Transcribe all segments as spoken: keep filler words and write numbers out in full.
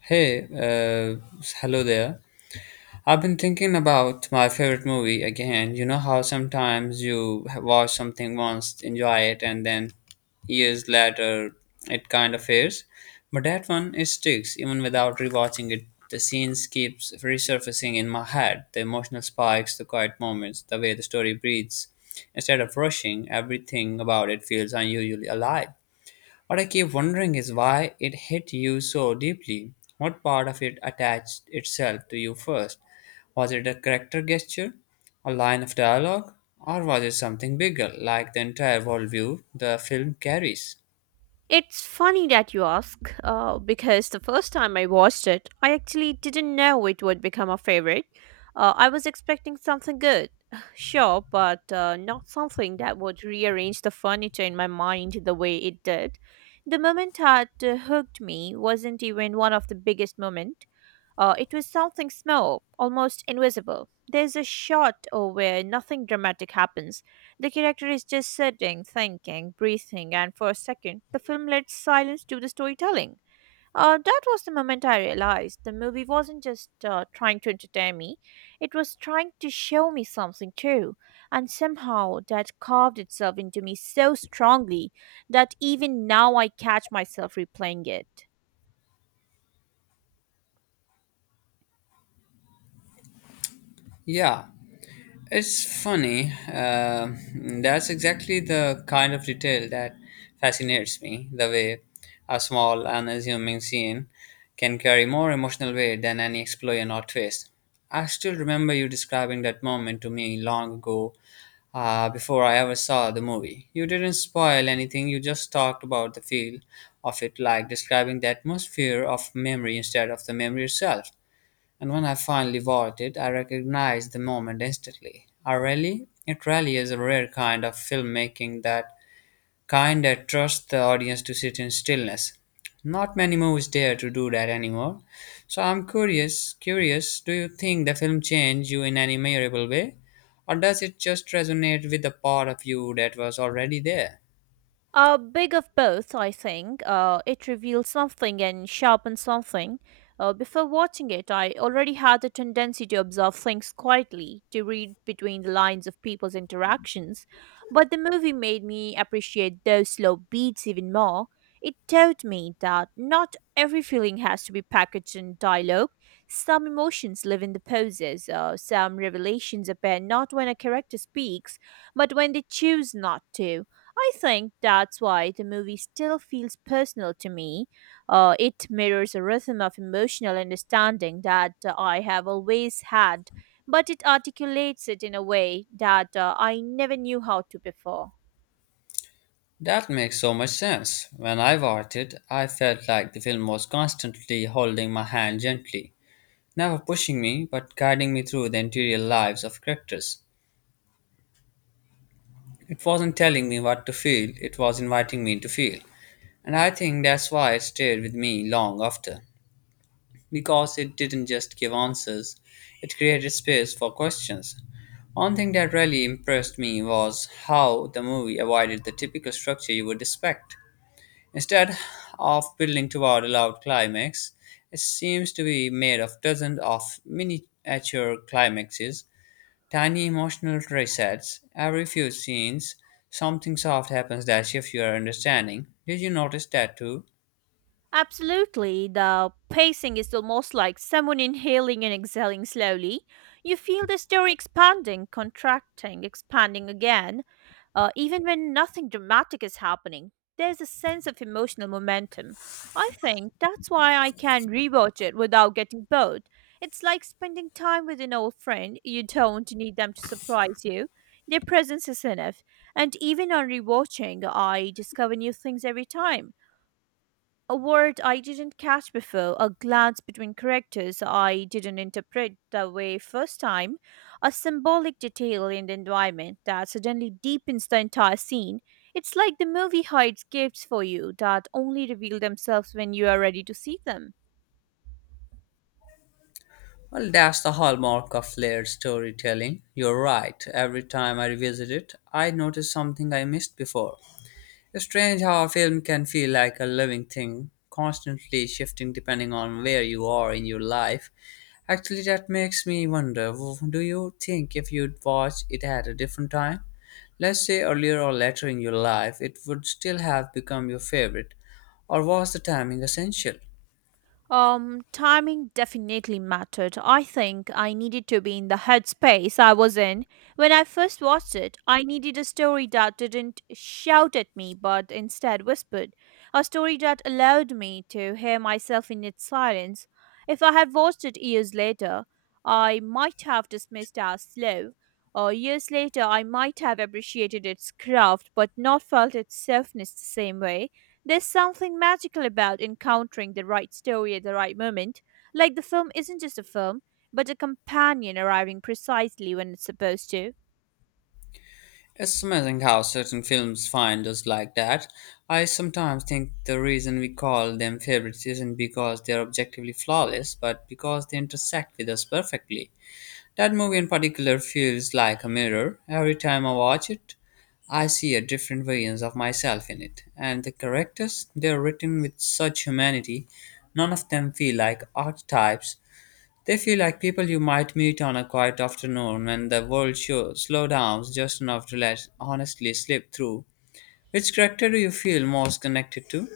Hey, uh, hello there. I've been thinking about my favorite movie again. You know how sometimes you ha- watch something once, enjoy it, and then years later it kind of fades? But that one, it sticks even without rewatching it. The scenes keeps resurfacing in my head, the emotional spikes, the quiet moments, the way the story breathes. Instead of rushing, everything about it feels unusually alive. What I keep wondering is why it hit you so deeply. What part of it attached itself to you first? Was it a character gesture, a line of dialogue, or was it something bigger, like the entire worldview the film carries? It's funny that you ask, uh, because the first time I watched it, I actually didn't know it would become a favorite. Uh, I was expecting something good, sure, but uh, not something that would rearrange the furniture in my mind the way it did. The moment that uh, hooked me wasn't even one of the biggest moments. Uh, it was something small, almost invisible. There's a shot uh, where nothing dramatic happens. The character is just sitting, thinking, breathing, and for a second, the film lets silence do the storytelling. Uh, that was the moment I realized the movie wasn't just uh, trying to entertain me, it was trying to show me something too. And somehow that carved itself into me so strongly that even now I catch myself replaying it. Yeah, it's funny. Uh, that's exactly the kind of detail that fascinates me. The way a small, unassuming scene can carry more emotional weight than any explosion or twist. I still remember you describing that moment to me long ago, uh, before I ever saw the movie. You didn't spoil anything, you just talked about the feel of it, like describing the atmosphere of memory instead of the memory itself. And when I finally bought it, I recognized the moment instantly. Ah, really? It really is a rare kind of filmmaking that kind that trusts the audience to sit in stillness. Not many movies dare to do that anymore. So I'm curious, curious, do you think the film changed you in any memorable way? Or does it just resonate with the part of you that was already there? A big of both, I think. Uh, it reveals something and sharpens something. Uh, before watching it, I already had a tendency to observe things quietly, to read between the lines of people's interactions. But the movie made me appreciate those slow beats even more. It taught me that not every feeling has to be packaged in dialogue. Some emotions live in the poses, uh, some revelations appear not when a character speaks, but when they choose not to. I think that's why the movie still feels personal to me. Uh, it mirrors a rhythm of emotional understanding that uh, I have always had, but it articulates it in a way that uh, I never knew how to before. That makes so much sense. When I watched it, I felt like the film was constantly holding my hand gently, never pushing me, but guiding me through the interior lives of characters. It wasn't telling me what to feel, it was inviting me to feel. And I think that's why it stayed with me long after, because it didn't just give answers, it created space for questions. One thing that really impressed me was how the movie avoided the typical structure you would expect. Instead of building toward a loud climax, it seems to be made of dozens of miniature climaxes. Tiny emotional resets. Every few scenes, something soft happens that shifts your understanding. Did you notice that too? Absolutely. The pacing is almost like someone inhaling and exhaling slowly. You feel the story expanding, contracting, expanding again, uh, even when nothing dramatic is happening. There's a sense of emotional momentum. I think that's why I can rewatch it without getting bored. It's like spending time with an old friend. You don't need them to surprise you. Their presence is enough. And even on rewatching, I discover new things every time. A word I didn't catch before, a glance between characters I didn't interpret the way first time, a symbolic detail in the environment that suddenly deepens the entire scene. It's like the movie hides gifts for you that only reveal themselves when you are ready to see them. Well, that's the hallmark of layered storytelling. You're right. Every time I revisit it, I notice something I missed before. It's strange how a film can feel like a living thing, constantly shifting depending on where you are in your life. Actually, that makes me wonder, w- do you think if you'd watch it at a different time, let's say earlier or later in your life, it would still have become your favorite? Or was the timing essential? Um, timing definitely mattered. I think I needed to be in the headspace I was in when I first watched it. I needed a story that didn't shout at me but instead whispered. A story that allowed me to hear myself in its silence. If I had watched it years later, I might have dismissed it as slow. Or years later, I might have appreciated its craft but not felt its softness the same way. There's something magical about encountering the right story at the right moment. Like the film isn't just a film, but a companion arriving precisely when it's supposed to. It's amazing how certain films find us like that. I sometimes think the reason we call them favorites isn't because they're objectively flawless, but because they intersect with us perfectly. That movie in particular feels like a mirror. Every time I watch it, I see a different variance of myself in it. And the characters, they're written with such humanity. None of them feel like archetypes. They feel like people you might meet on a quiet afternoon when the world show, slow down just enough to let honestly slip through. Which character do you feel most connected to?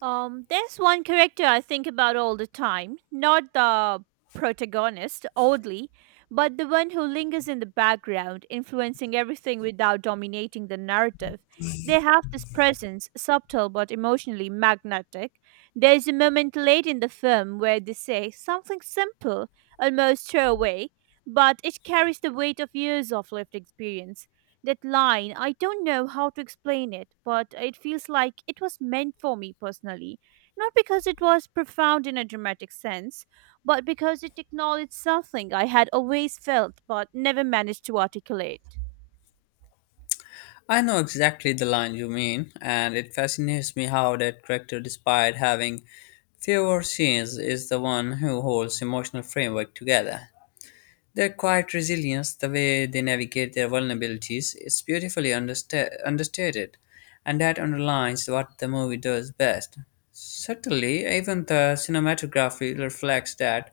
Um, there's one character I think about all the time, not the protagonist, oddly, but the one who lingers in the background, influencing everything without dominating the narrative. They have this presence, subtle but emotionally magnetic. There's a moment late in the film where they say something simple, almost throwaway, but it carries the weight of years of lived experience. That line, I don't know how to explain it, but it feels like it was meant for me personally. Not because it was profound in a dramatic sense, but because it acknowledged something I had always felt but never managed to articulate. I know exactly the line you mean, and it fascinates me how that character, despite having fewer scenes, is the one who holds emotional framework together. Their quiet resilience, the way they navigate their vulnerabilities, is beautifully understa- understated, and that underlines what the movie does best. Certainly, even the cinematography reflects that.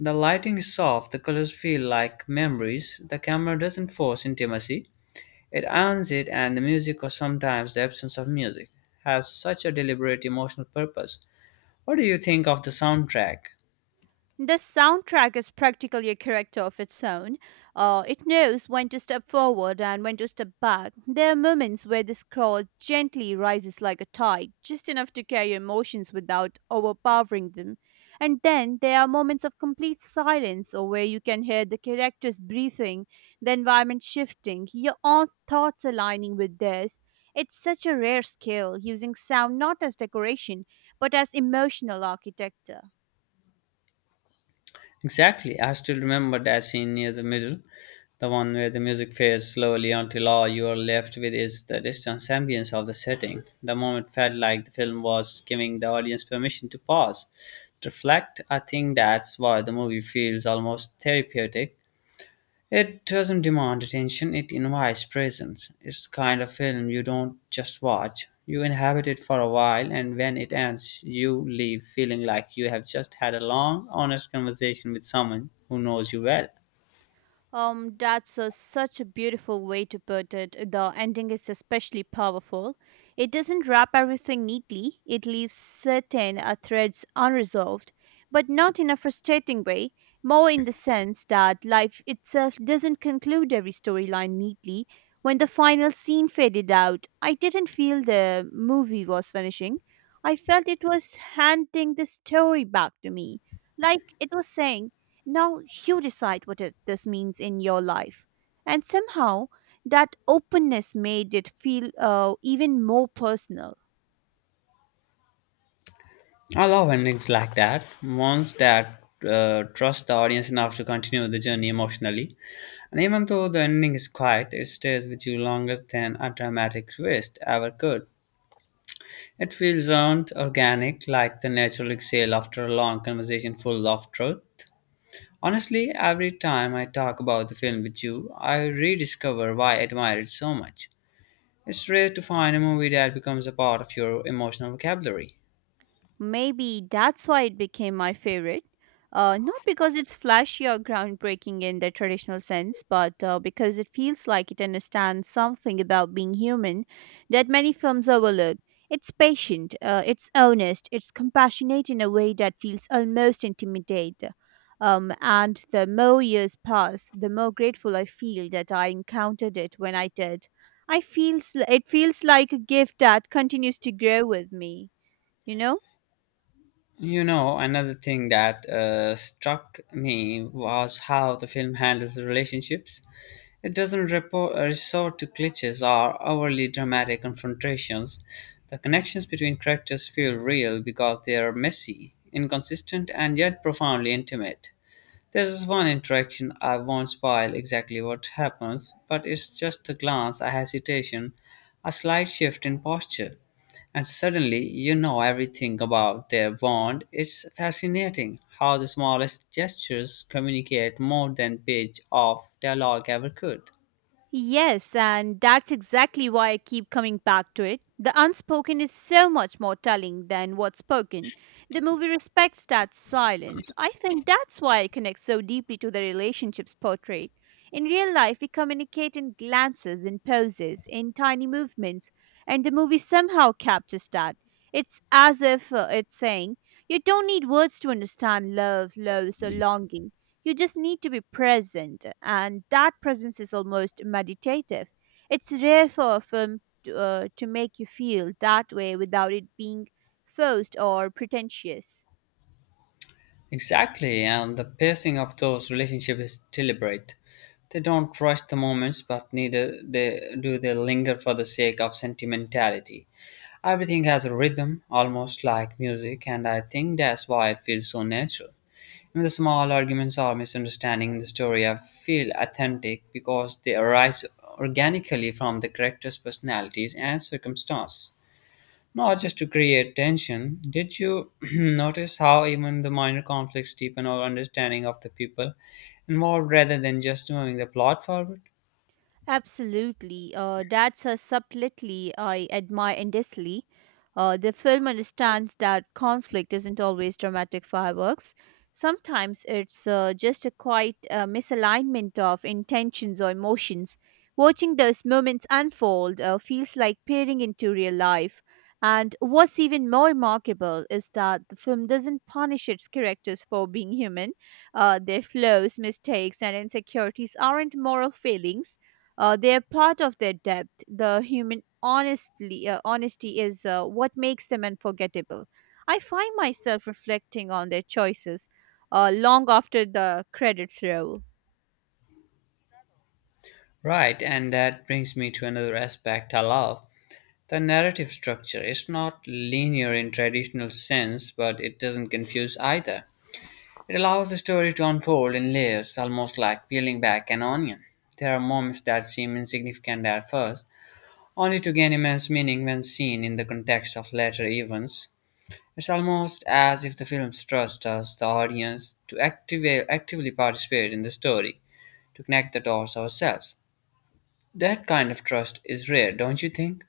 The lighting is soft, the colors feel like memories, the camera doesn't force intimacy, it earns it, and the music, or sometimes the absence of music, has such a deliberate emotional purpose. What do you think of the soundtrack? The soundtrack is practically a character of its own. Uh, it knows when to step forward and when to step back. There are moments where the scroll gently rises like a tide, just enough to carry emotions without overpowering them. And then there are moments of complete silence, or where you can hear the characters breathing, the environment shifting, your own thoughts aligning with theirs. It's such a rare skill, using sound not as decoration, but as emotional architecture. Exactly, I still remember that scene near the middle, the one where the music fades slowly until all you are left with is the distant ambience of the setting. The moment felt like the film was giving the audience permission to pause, to reflect. I think that's why the movie feels almost therapeutic. It doesn't demand attention, it invites presence. It's the kind of film you don't just watch, you inhabit it for a while, and when it ends, you leave feeling like you have just had a long, honest conversation with someone who knows you well. Um, that's a, such a beautiful way to put it. The ending is especially powerful. It doesn't wrap everything neatly, it leaves certain uh, threads unresolved, but not in a frustrating way, more in the sense that life itself doesn't conclude every storyline neatly. When the final scene faded out, I didn't feel the movie was finishing. I felt it was handing the story back to me. Like it was saying, now you decide what it, this means in your life. And somehow that openness made it feel uh, even more personal. I love endings like that, ones that uh, trust the audience enough to continue the journey emotionally. And even though the ending is quiet, it stays with you longer than a dramatic twist ever could. It feels earned, organic, like the natural exhale after a long conversation full of truth. Honestly, every time I talk about the film with you, I rediscover why I admire it so much. It's rare to find a movie that becomes a part of your emotional vocabulary. Maybe that's why it became my favorite. Uh, not because it's flashy or groundbreaking in the traditional sense, but uh, because it feels like it understands something about being human that many films overlook. It's patient, uh, it's honest, it's compassionate in a way that feels almost intimidate. Um, and the more years pass, the more grateful I feel that I encountered it when I did. I feels it feels like a gift that continues to grow with me. You know. You know, another thing that uh, struck me was how the film handles the relationships. It doesn't repo- uh, resort to cliches or overly dramatic confrontations. The connections between characters feel real because they are messy, inconsistent, and yet profoundly intimate. There's this one interaction I won't spoil exactly what happens, but it's just a glance, a hesitation, a slight shift in posture, and suddenly you know everything about their bond. It's fascinating how the smallest gestures communicate more than page of dialogue ever could. Yes, and that's exactly why I keep coming back to it. The unspoken is so much more telling than what's spoken. The movie respects that silence. I think that's why it connects so deeply to the relationships portrayed. In real life, we communicate in glances, in poses, in tiny movements, and the movie somehow captures that. It's as if uh, it's saying, you don't need words to understand love, loss, or longing. You just need to be present, and that presence is almost meditative. It's rare for a film to, uh, to make you feel that way without it being forced or pretentious. Exactly, and the pacing of those relationships is deliberate. They don't rush the moments, but neither they, do they linger for the sake of sentimentality. Everything has a rhythm, almost like music, and I think that's why it feels so natural. Even the small arguments or misunderstanding in the story I feel authentic because they arise organically from the characters' personalities and circumstances. Not just to create tension. Did you notice how even the minor conflicts deepen our understanding of the people involved rather than just moving the plot forward? Absolutely. Uh, that's a subtlety I admire endlessly. Uh, the film understands that conflict isn't always dramatic fireworks. Sometimes it's uh, just a quiet uh, misalignment of intentions or emotions. Watching those moments unfold uh, feels like peering into real life. And what's even more remarkable is that the film doesn't punish its characters for being human. Uh, their flaws, mistakes, and insecurities aren't moral failings, uh, they're part of their depth. The human honestly, uh, honesty is uh, what makes them unforgettable. I find myself reflecting on their choices uh, long after the credits roll. Right, and that brings me to another aspect I love. The narrative structure is not linear in traditional sense, but it doesn't confuse either. It allows the story to unfold in layers, almost like peeling back an onion. There are moments that seem insignificant at first, only to gain immense meaning when seen in the context of later events. It's almost as if the films trust us, the audience, to activa- actively participate in the story, to connect the dots ourselves. That kind of trust is rare, don't you think?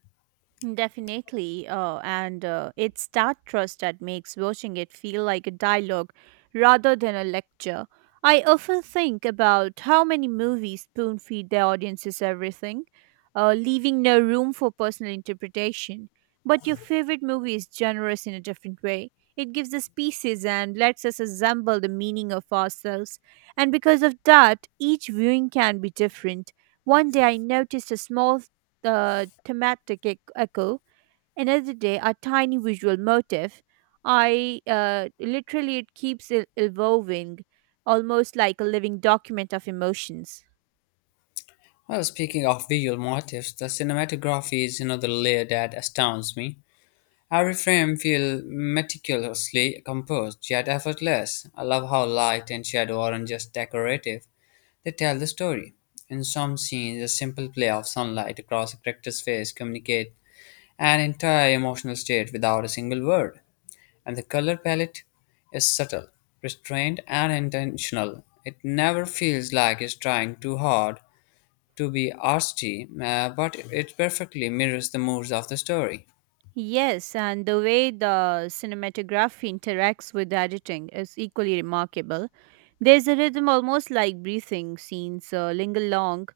Definitely. Uh, and uh, it's that trust that makes watching it feel like a dialogue rather than a lecture. I often think about how many movies spoon feed their audiences everything, uh, leaving no room for personal interpretation. But your favorite movie is generous in a different way. It gives us pieces and lets us assemble the meaning of ourselves. And because of that, each viewing can be different. One day I noticed a small the thematic ec- echo. Another day, a tiny visual motif. I uh, literally, it keeps e- evolving, almost like a living document of emotions. Well, speaking of visual motifs, the cinematography is another layer that astounds me. Every frame feels meticulously composed, yet effortless. I love how light and shadow aren't just decorative, they tell the story. In some scenes, a simple play of sunlight across a character's face communicates an entire emotional state without a single word. And the color palette is subtle, restrained, and intentional. It never feels like it's trying too hard to be artsy, uh, but it perfectly mirrors the moods of the story. Yes, and the way the cinematography interacts with the editing is equally remarkable. There's a rhythm almost like breathing, scenes uh, linger long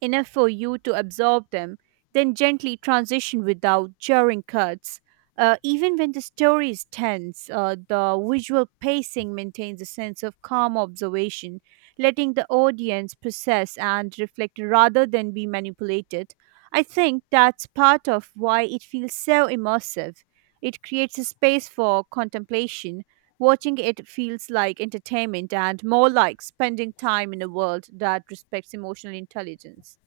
enough for you to absorb them, then gently transition without jarring cuts. Uh, even when the story is tense, uh, the visual pacing maintains a sense of calm observation, letting the audience process and reflect rather than be manipulated. I think that's part of why it feels so immersive. It creates a space for contemplation. Watching it feels like entertainment and more like spending time in a world that respects emotional intelligence.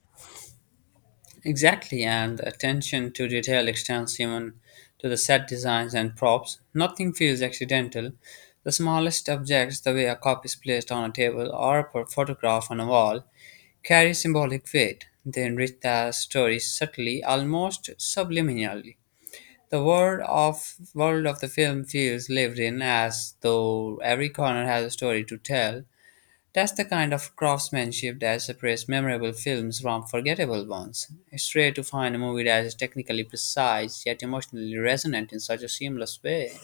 Exactly, and the attention to detail extends even to the set designs and props. Nothing feels accidental. The smallest objects, the way a cup is placed on a table or a p- photograph on a wall, carry symbolic weight. They enrich the story subtly, almost subliminally. The world of world of the film feels lived in, as though every corner has a story to tell. That's the kind of craftsmanship that separates memorable films from forgettable ones. It's rare to find a movie that is technically precise yet emotionally resonant in such a seamless way.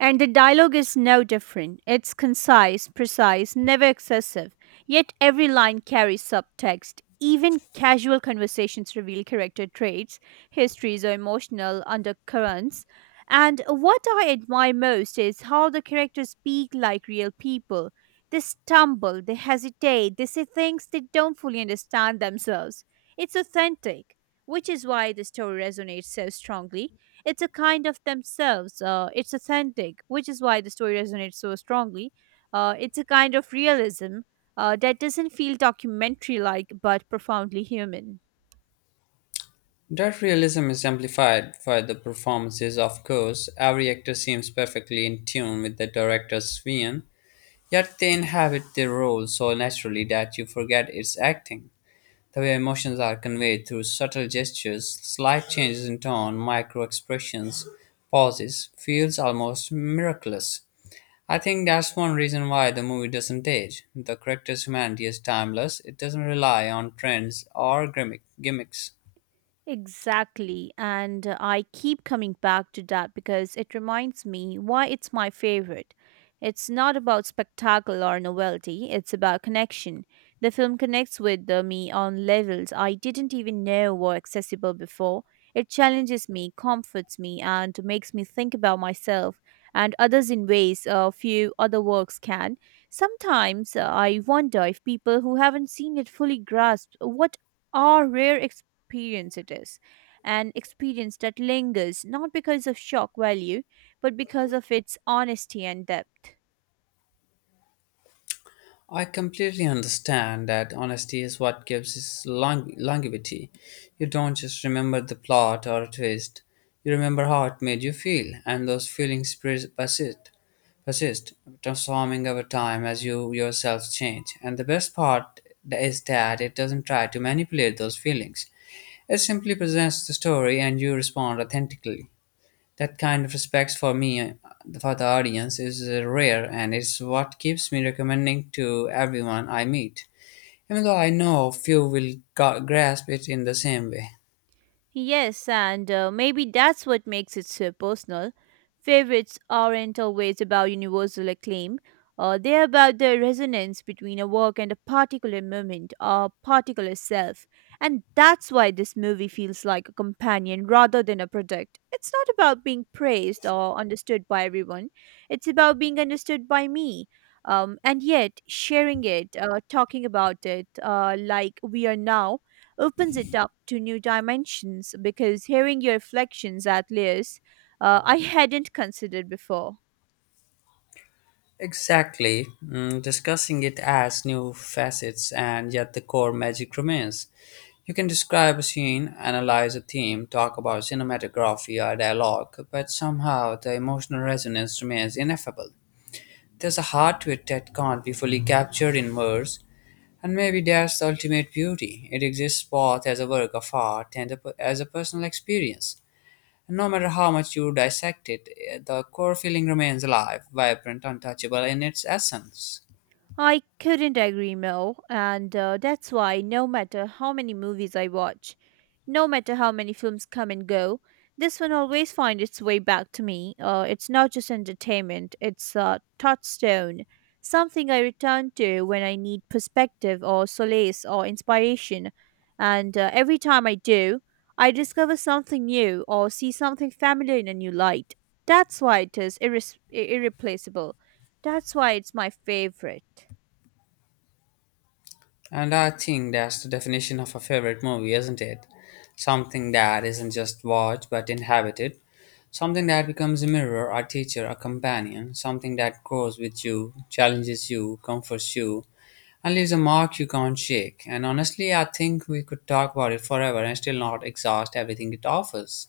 And the dialogue is no different. It's concise, precise, never excessive. Yet every line carries subtext. Even casual conversations reveal character traits, histories, or emotional undercurrents. And what I admire most is how the characters speak like real people. They stumble, they hesitate, they say things they don't fully understand themselves. It's authentic, which is why the story resonates so strongly. It's a kind of themselves. Uh, it's authentic, which is why the story resonates so strongly. Uh, it's a kind of realism uh, that doesn't feel documentary like, but profoundly human. That realism is amplified by the performances, of course. Every actor seems perfectly in tune with the director's vision, yet they inhabit their role so naturally that you forget it's acting. The way emotions are conveyed through subtle gestures, slight changes in tone, micro expressions, pauses, feels almost miraculous. I think that's one reason why the movie doesn't age. The character's humanity is timeless, it doesn't rely on trends or gimmick- gimmicks. Exactly. And uh, I keep coming back to that because it reminds me why it's my favorite. It's not about spectacle or novelty, it's about connection. The film connects with uh, me on levels I didn't even know were accessible before. It challenges me, comforts me, and makes me think about myself and others in ways uh, few other works can. Sometimes uh, I wonder if people who haven't seen it fully grasp what are rare experience it is, an experience that lingers not because of shock value, but because of its honesty and depth. I completely understand that honesty is what gives it long- longevity. You don't just remember the plot or a twist. You remember how it made you feel, and those feelings pres- persist, persist, transforming over time as you yourself change. And the best part is that it doesn't try to manipulate those feelings. It simply presents the story, and you respond authentically. That kind of respect for me, uh, for the audience, is uh, rare, and it's what keeps me recommending to everyone I meet, even though I know few will ga- grasp it in the same way. Yes, and uh, maybe that's what makes it so personal. Favorites aren't always about universal acclaim. Uh, they're about the resonance between a work and a particular moment, a particular self. And that's why this movie feels like a companion rather than a product. It's not about being praised or understood by everyone, it's about being understood by me. Um, and yet, sharing it, uh, talking about it, uh, like we are now, opens it up to new dimensions because hearing your reflections at layers uh, I hadn't considered before. Exactly, mm, discussing it adds new facets and yet the core magic remains. You can describe a scene, analyze a theme, talk about cinematography or dialogue, but somehow the emotional resonance remains ineffable. There's a heart to it that can't be fully captured in words, and maybe that's the ultimate beauty. It exists both as a work of art and a, as a personal experience. And no matter how much you dissect it, eh, the core feeling remains alive, vibrant, untouchable in its essence. I couldn't agree more, and uh, that's why no matter how many movies I watch, no matter how many films come and go, this one always finds its way back to me. Uh, it's not just entertainment, it's a touchstone, something I return to when I need perspective or solace or inspiration. And uh, every time I do, I discover something new or see something familiar in a new light. That's why it is irres- irreplaceable. That's why it's my favorite. And I think that's the definition of a favorite movie, isn't it? Something that isn't just watched but inhabited. Something that becomes a mirror, a teacher, a companion. Something that grows with you, challenges you, comforts you, and leaves a mark you can't shake. And honestly, I think we could talk about it forever and still not exhaust everything it offers.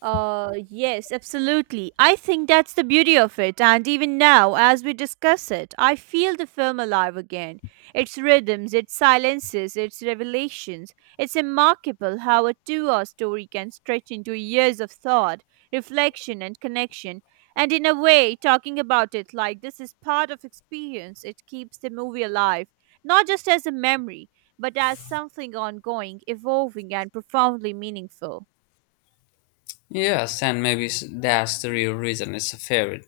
Uh, yes, absolutely. I think that's the beauty of it. And even now, as we discuss it, I feel the film alive again. Its rhythms, its silences, its revelations. It's remarkable how a two hour story can stretch into years of thought, reflection, and connection. And in a way, talking about it like this is part of experience, it keeps the movie alive, not just as a memory, but as something ongoing, evolving, and profoundly meaningful. Yes, and maybe s- that's the real reason it's a favorite.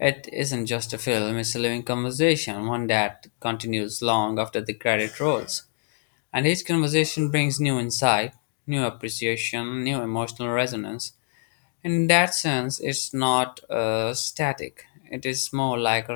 It isn't just a film, it's a living conversation, one that continues long after the credit rolls. And each conversation brings new insight, new appreciation, new emotional resonance. In that sense, it's not uh, static. It is more like a